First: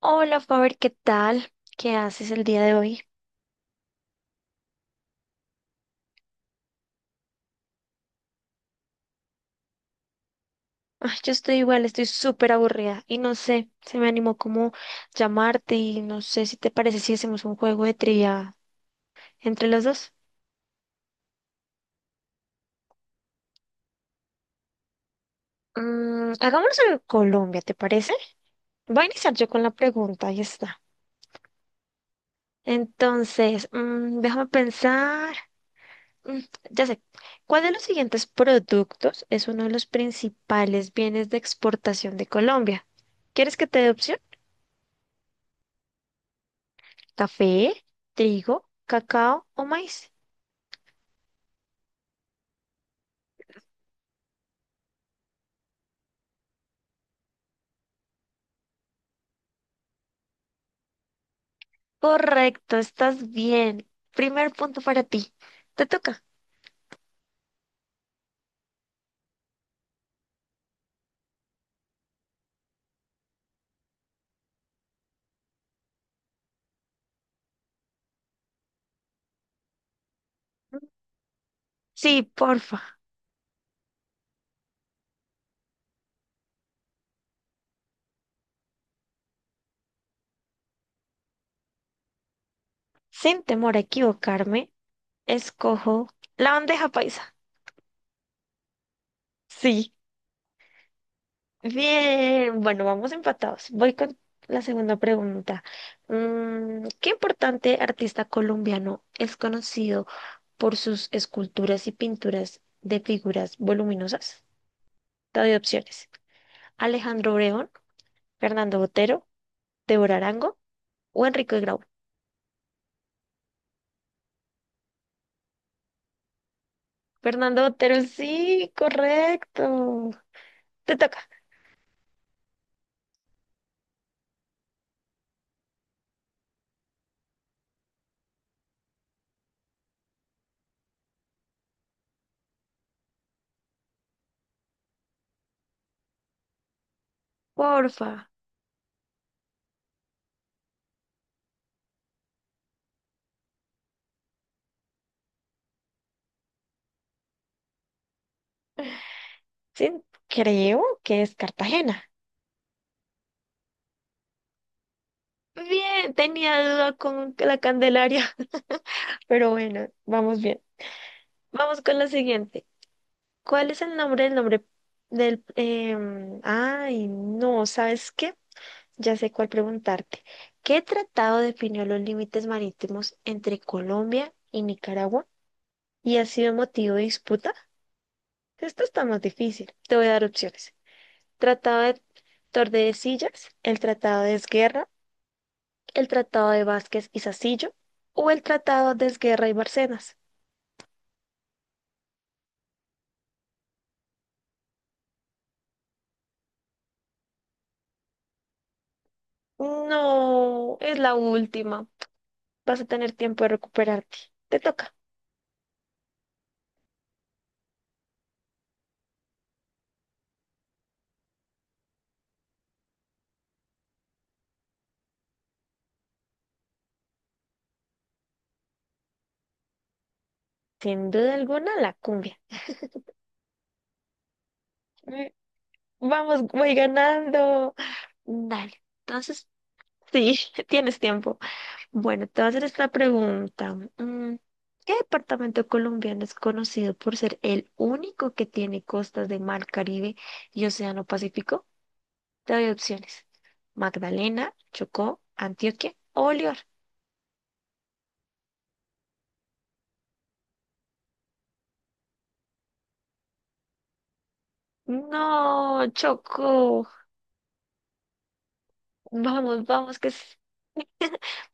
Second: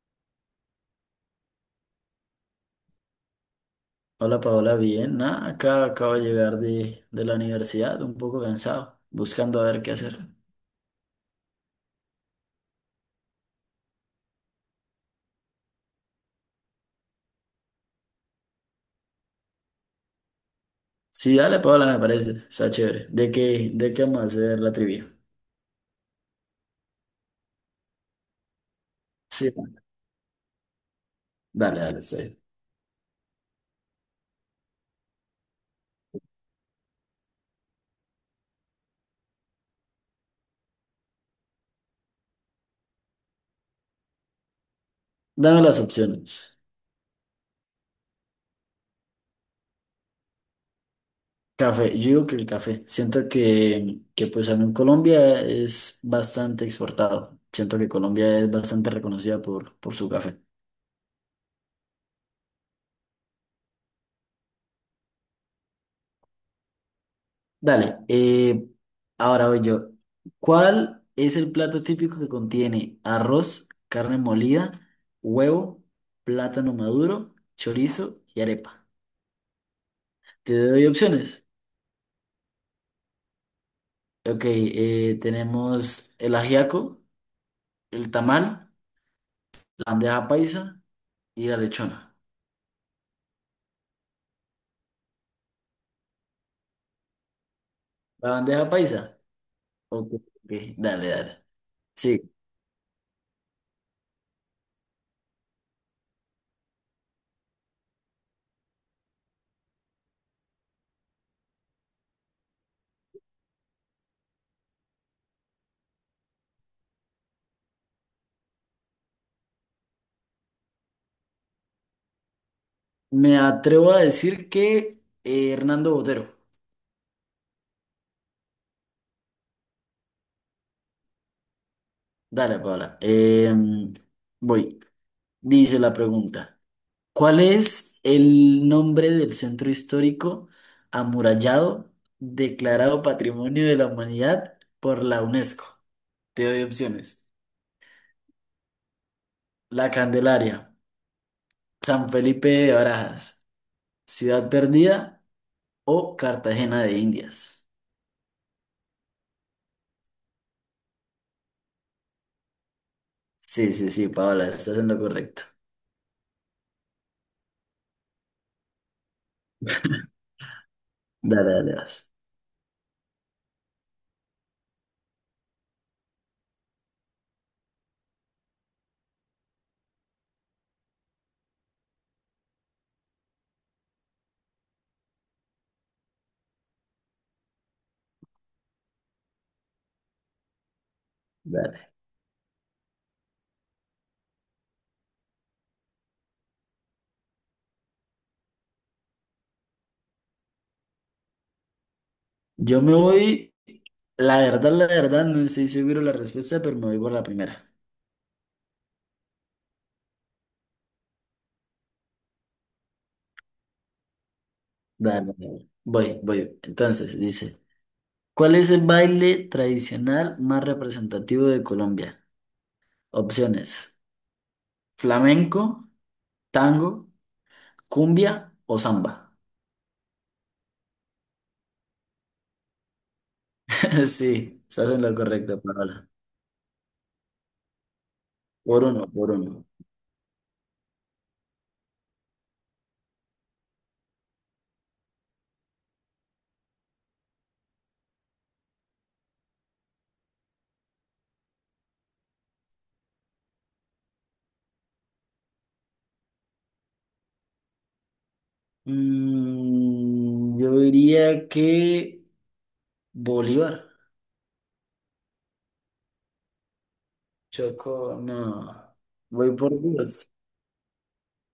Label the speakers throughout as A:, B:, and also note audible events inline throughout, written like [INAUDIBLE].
A: Hola, Faber, ¿qué tal? ¿Qué haces el día de hoy?
B: Hola Paola, bien. Nada, acá acabo de llegar de la universidad, un poco cansado, buscando a ver qué hacer.
A: Ay, yo estoy igual, estoy súper aburrida y no sé, se me animó como llamarte y no sé si te parece si hacemos un juego de trivia entre los dos.
B: Sí, dale Paola, me parece, está chévere. ¿De qué vamos a hacer la trivia?
A: Hagámoslo en Colombia, ¿te parece? Voy a iniciar yo
B: Sí,
A: con la pregunta, ahí está.
B: dale, dale, está.
A: Entonces, déjame pensar. Mm, ya sé, ¿cuál de los siguientes productos es uno de los principales bienes de exportación de Colombia? ¿Quieres que te dé opciones?
B: Dame las opciones.
A: ¿Café, trigo, cacao o maíz?
B: Café, yo digo que el café. Siento que pues en Colombia es bastante exportado. Siento que Colombia es bastante reconocida por su café.
A: Correcto, estás bien. Primer punto para ti. Te toca.
B: Dale, ahora voy yo. ¿Cuál es el plato típico que contiene arroz, carne molida, huevo, plátano maduro, chorizo y arepa? Te doy opciones.
A: Sí, porfa.
B: Ok, tenemos el ajiaco, el tamal, la bandeja paisa y la lechona.
A: Sin temor a equivocarme, escojo la bandeja paisa.
B: ¿La bandeja paisa?
A: Sí.
B: Ok, ok, dale, dale. Sí,
A: Bien. Bueno, vamos empatados. Voy con la segunda pregunta. ¿Qué importante artista colombiano es conocido por sus esculturas y pinturas de figuras voluminosas? Te doy opciones. Alejandro Obregón, Fernando Botero, Débora Arango o Enrique Grau.
B: me atrevo a decir que Hernando Botero.
A: Fernando Botero, sí, correcto. Te toca,
B: Dale, Paola. Voy. Dice la pregunta. ¿Cuál es el nombre del centro histórico amurallado declarado Patrimonio de la Humanidad por la UNESCO? Te doy opciones.
A: porfa.
B: La Candelaria, San Felipe de Barajas, Ciudad Perdida o Cartagena de Indias.
A: Sí, creo que es Cartagena.
B: Sí, sí, sí, Paola, estás en lo correcto.
A: Bien, tenía duda con la Candelaria, [LAUGHS] pero bueno, vamos bien.
B: Dale, dale,
A: Vamos con la
B: vas.
A: siguiente. ¿Cuál es el nombre del... em, ay, no, ¿sabes qué? Ya sé cuál preguntarte. ¿Qué tratado definió los límites marítimos entre Colombia y Nicaragua y ha sido motivo de disputa? Esto está más difícil. Te voy a dar opciones. Tratado
B: Dale.
A: de Tordesillas, el Tratado de Esguerra, el Tratado de Vázquez y Sacillo o el Tratado de Esguerra y Barcenas.
B: Yo me voy, la verdad, no estoy seguro la respuesta, pero me voy por la primera.
A: No, es la última. Vas a tener tiempo de recuperarte. Te toca.
B: Dale, dale. Voy, voy. Entonces, dice. ¿Cuál es el baile tradicional más representativo de Colombia? Opciones: flamenco, tango, cumbia o samba.
A: Sin duda alguna, la cumbia.
B: [LAUGHS] Sí, estás en lo
A: Mm.
B: correcto, Paola.
A: Vamos, voy ganando. Dale.
B: Por uno, por
A: Entonces,
B: uno.
A: sí, [LAUGHS] tienes tiempo. Bueno, te voy a hacer esta pregunta. ¿Qué departamento colombiano es conocido por ser el único que tiene costas de Mar Caribe y Océano Pacífico? Te doy opciones. Magdalena, Chocó, Antioquia o Bolívar.
B: Mm, yo diría que Bolívar.
A: No, Chocó.
B: Choco, no. Voy
A: Vamos,
B: por
A: vamos, que
B: Dios.
A: sí.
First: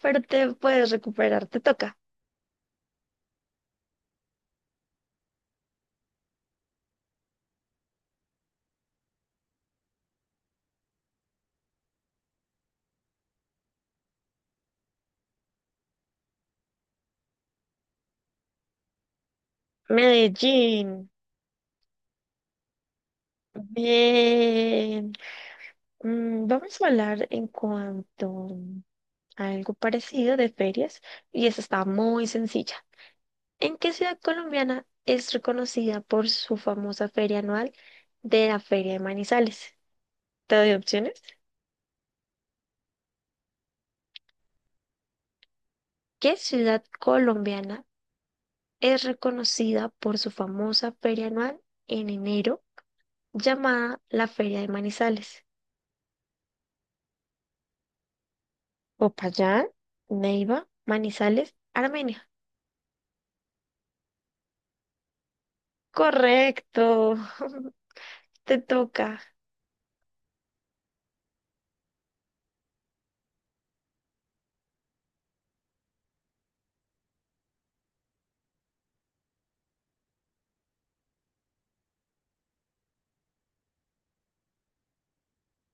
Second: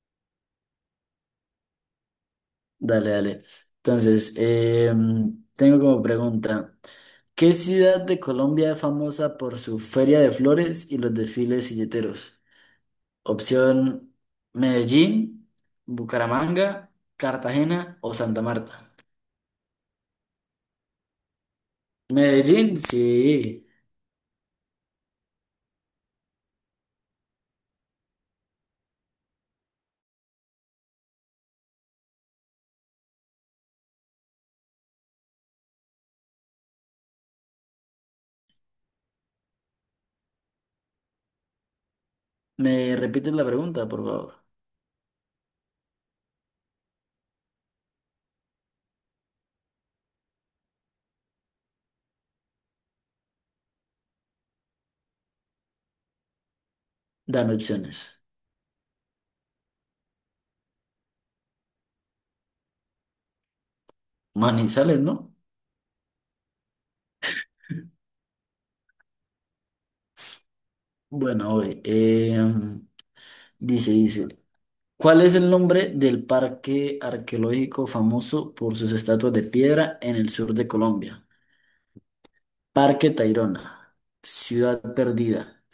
A: Pero te puedes recuperar, te toca.
B: Dale, dale. Entonces, tengo como pregunta. ¿Qué ciudad de Colombia es famosa por su feria de flores y los desfiles silleteros? Opción Medellín, Bucaramanga, Cartagena o Santa Marta.
A: Medellín.
B: Medellín, sí.
A: Bien. Vamos a hablar en cuanto algo parecido de ferias y esta está muy sencilla. ¿En qué ciudad colombiana es reconocida por su famosa feria anual de la Feria de Manizales? Te doy opciones.
B: ¿Me repites la pregunta, por favor?
A: ¿Qué ciudad colombiana es reconocida por su famosa feria anual en enero llamada la Feria de Manizales?
B: Dame opciones.
A: Popayán, Neiva, Manizales, Armenia.
B: Manizales, ¿no?
A: Correcto, [LAUGHS] te toca.
B: Bueno, oye, dice, ¿cuál es el nombre del parque arqueológico famoso por sus estatuas de piedra en el sur de Colombia? Parque Tayrona, Ciudad Perdida,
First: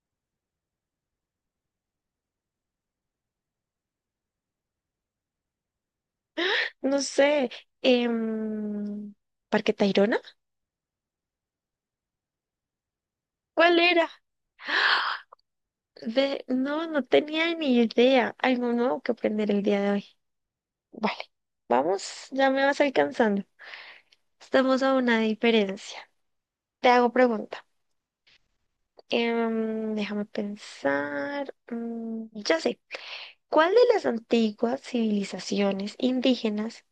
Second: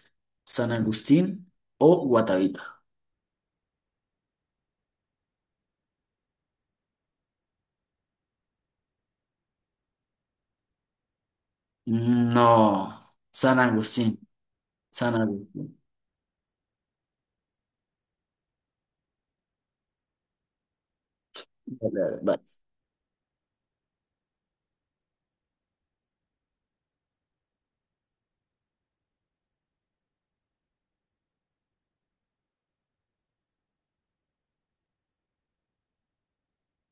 B: San Agustín o Guatavita.
A: No sé, em, Parque Tayrona.
B: No, San
A: ¿Cuál era?
B: Agustín. San Agustín,
A: De... No, no tenía ni idea. Algo nuevo que aprender el día de hoy. Vale,
B: vale,
A: vamos,
B: vale.
A: ya me vas alcanzando. Estamos a una diferencia. Te hago pregunta. Déjame pensar. Ya sé. ¿Cuál de las antiguas civilizaciones indígenas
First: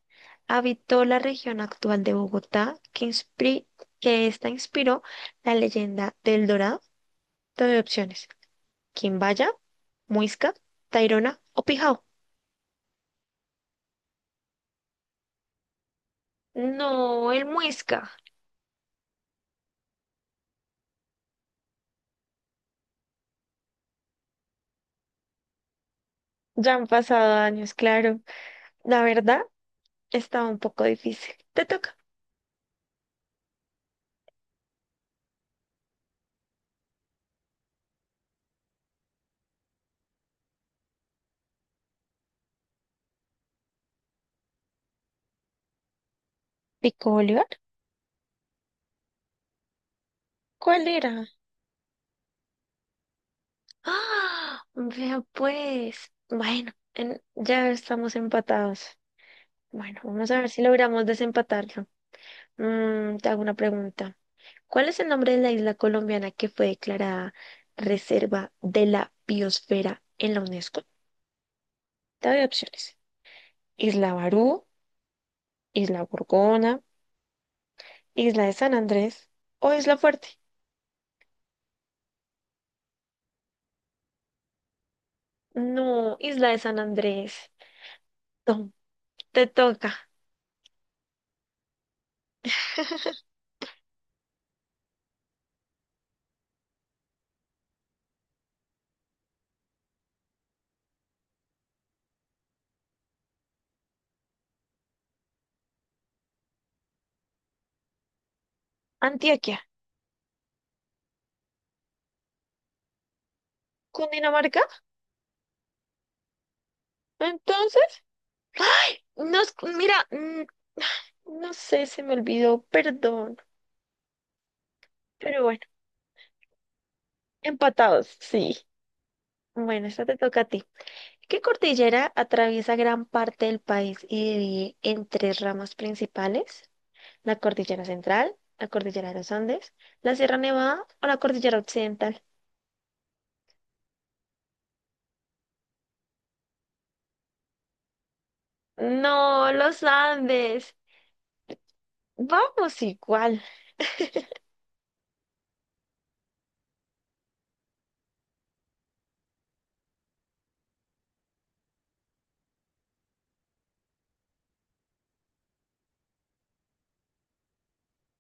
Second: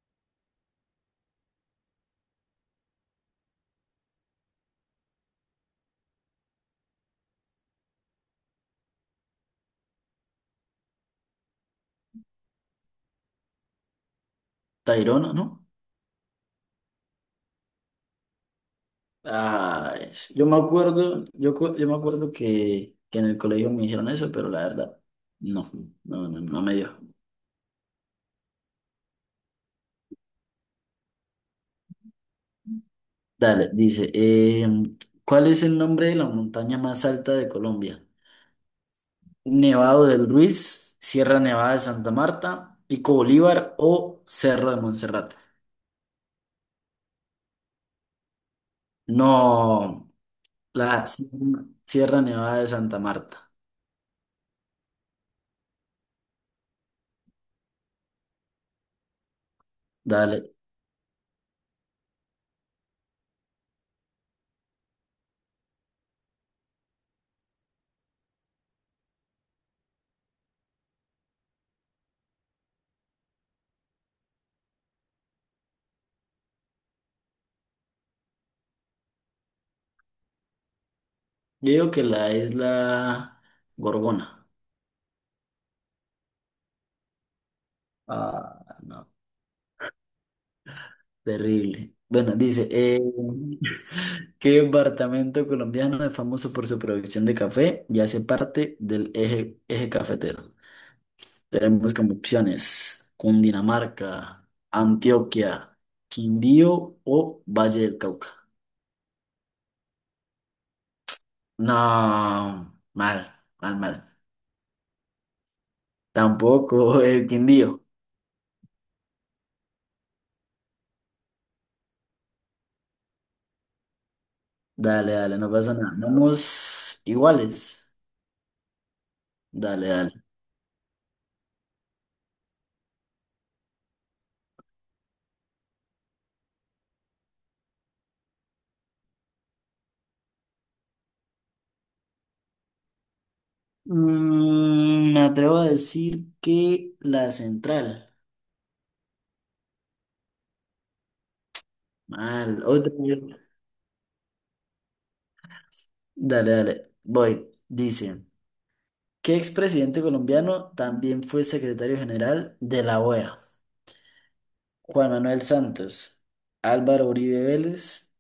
A: habitó la región actual de Bogotá que, que esta inspiró la leyenda del Dorado? Te doy opciones. Quimbaya, Muisca, Tairona o Pijao.
B: Tayrona, ¿no?
A: No, el Muisca.
B: Ah, yo me acuerdo, yo, yo me acuerdo que en el colegio me dijeron eso, pero la verdad, no, no
A: Ya
B: me
A: han
B: dio.
A: pasado años, claro. La verdad, estaba un poco difícil. Te toca.
B: Dale, dice, ¿cuál es el nombre de la montaña más alta de Colombia? Nevado del Ruiz, Sierra Nevada de Santa Marta, Pico Bolívar o Cerro de Monserrate.
A: ¿Pico Bolívar?
B: No,
A: ¿Cuál
B: la
A: era?
B: Sierra Nevada de Santa Marta.
A: ¡Ah! Vea pues. Bueno, ya estamos empatados. Bueno, vamos a ver
B: Dale,
A: si logramos desempatarlo. Te hago una pregunta. ¿Cuál es el nombre de la isla colombiana que fue declarada Reserva de la Biosfera en la UNESCO? Te doy opciones. Isla Barú, Isla Gorgona, Isla de San Andrés o Isla Fuerte.
B: yo digo que la isla Gorgona.
A: No, Isla de San Andrés. Tom,
B: Ah, no,
A: te toca.
B: terrible. Bueno, dice, [LAUGHS] ¿qué departamento colombiano es famoso por su producción de café y hace parte del eje cafetero? Tenemos como opciones Cundinamarca, Antioquia, Quindío o Valle del Cauca.
A: Antioquia,
B: No, mal, mal, mal.
A: Cundinamarca.
B: Tampoco el Quindío.
A: Entonces, no es, mira, no sé, se me olvidó, perdón.
B: Dale, dale,
A: Pero
B: no
A: bueno,
B: pasa nada. Vamos iguales.
A: empatados, sí. Bueno,
B: Dale,
A: esta
B: dale.
A: te toca a ti. ¿Qué cordillera atraviesa gran parte del país y divide en tres ramas principales? La cordillera central, la cordillera de los Andes, la Sierra Nevada o la cordillera occidental.
B: Mm, me atrevo a decir que la central.
A: No, los Andes.
B: Mal.
A: Vamos
B: Otra vez.
A: igual.
B: Dale, dale. Voy. Dice, ¿qué expresidente colombiano también fue secretario general de la OEA? Juan Manuel Santos, Álvaro Uribe Vélez,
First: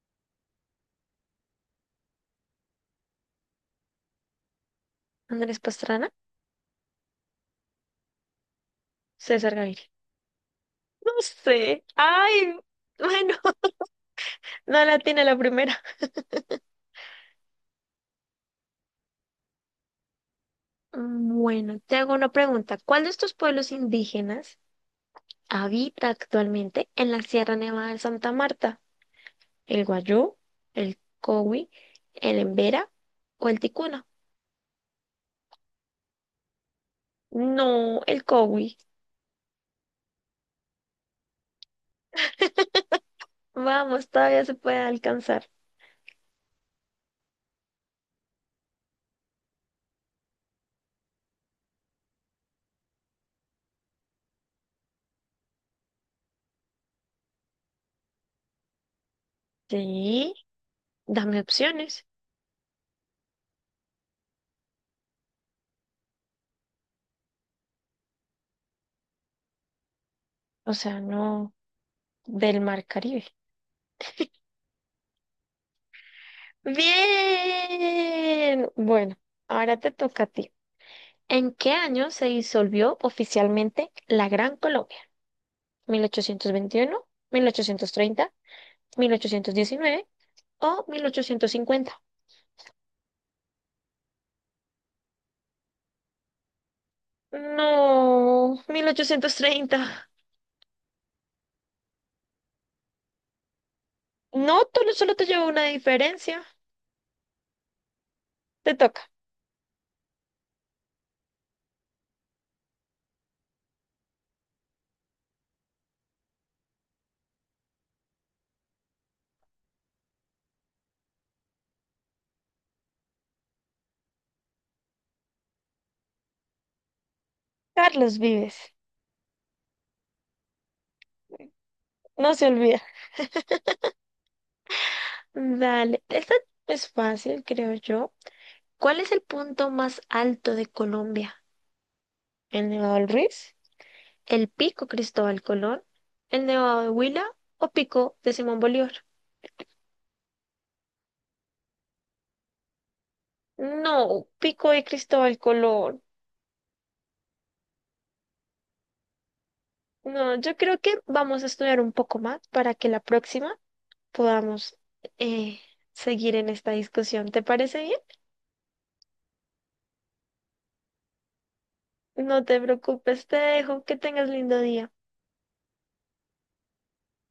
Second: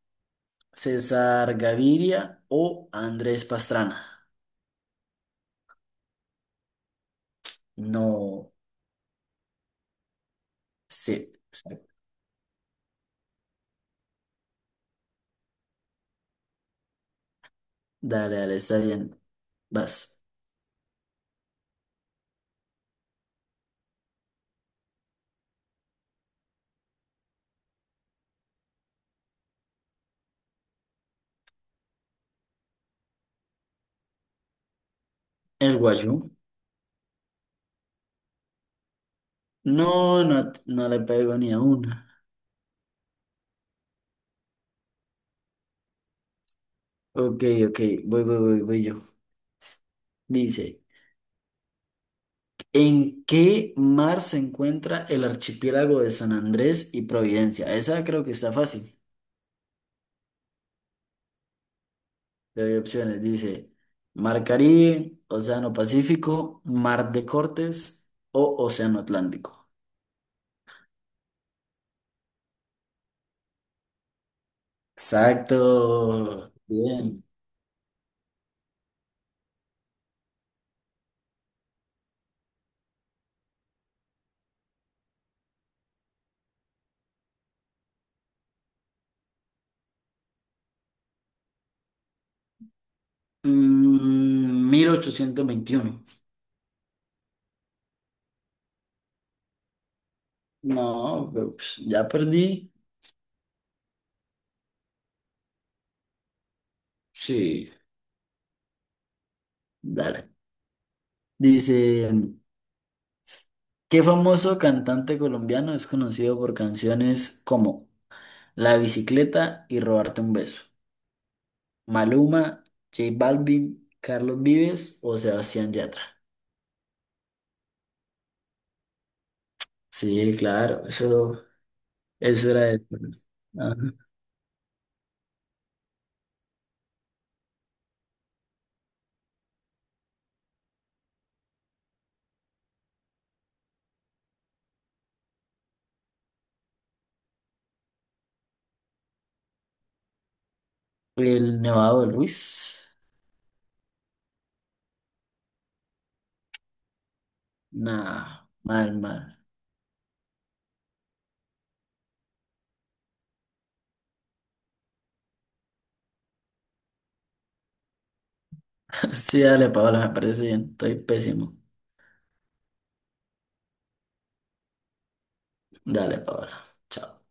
B: César Gaviria o Andrés Pastrana.
A: Andrés Pastrana,
B: No
A: César Gaviria. No
B: sé.
A: sé. Ay, bueno, [LAUGHS] no la tiene la primera.
B: Dale, dale, está bien. Vas.
A: Bueno, te hago una pregunta. ¿Cuál de estos pueblos indígenas habita actualmente en la Sierra Nevada de Santa Marta? ¿El Guayú, el Cowi, el Embera o el Ticuna?
B: El Guayú.
A: No, el Cowi.
B: No, no, no le pego ni a una.
A: Vamos, todavía se puede alcanzar.
B: Ok, ok, voy, voy, voy, voy yo. Dice, ¿en qué mar se encuentra el archipiélago de San Andrés y Providencia? Esa creo que está fácil.
A: Sí, dame opciones.
B: Te doy opciones. Dice, Mar Caribe, Océano Pacífico, Mar de Cortes o Océano Atlántico.
A: O sea, no del Mar Caribe.
B: Exacto. Bien.
A: Bien. Bueno, ahora te toca a ti. ¿En qué año se disolvió oficialmente la Gran Colombia? ¿Mil ochocientos veintiuno, 1830, 1819 o 1850?
B: Mm, 1821.
A: No, 1830.
B: No, pero, pues, ya perdí.
A: No, tú no- solo te llevo una diferencia.
B: Sí.
A: Te toca.
B: Dale. Dice, ¿qué famoso cantante colombiano es conocido por canciones como La bicicleta y Robarte un beso? Maluma, J Balvin, Carlos Vives o Sebastián Yatra.
A: Carlos Vives.
B: Sí, claro, eso,
A: No se
B: eso era
A: olvida.
B: de... Ajá.
A: Dale. Esta es fácil, creo yo. ¿Cuál es el punto más alto de Colombia? ¿El Nevado del Ruiz? ¿El pico Cristóbal Colón? ¿El Nevado de Huila o pico de Simón Bolívar?
B: El Nevado del Ruiz.
A: No, pico de Cristóbal Colón.
B: Nah, mal, mal.
A: No, yo creo que vamos a estudiar un poco más para que la próxima podamos eh, seguir en esta discusión. ¿Te parece bien?
B: [LAUGHS] Sí, dale, Paola, me parece bien. Estoy pésimo.
A: No te preocupes, te dejo. Que tengas lindo día.
B: Dale, Paola. Chao.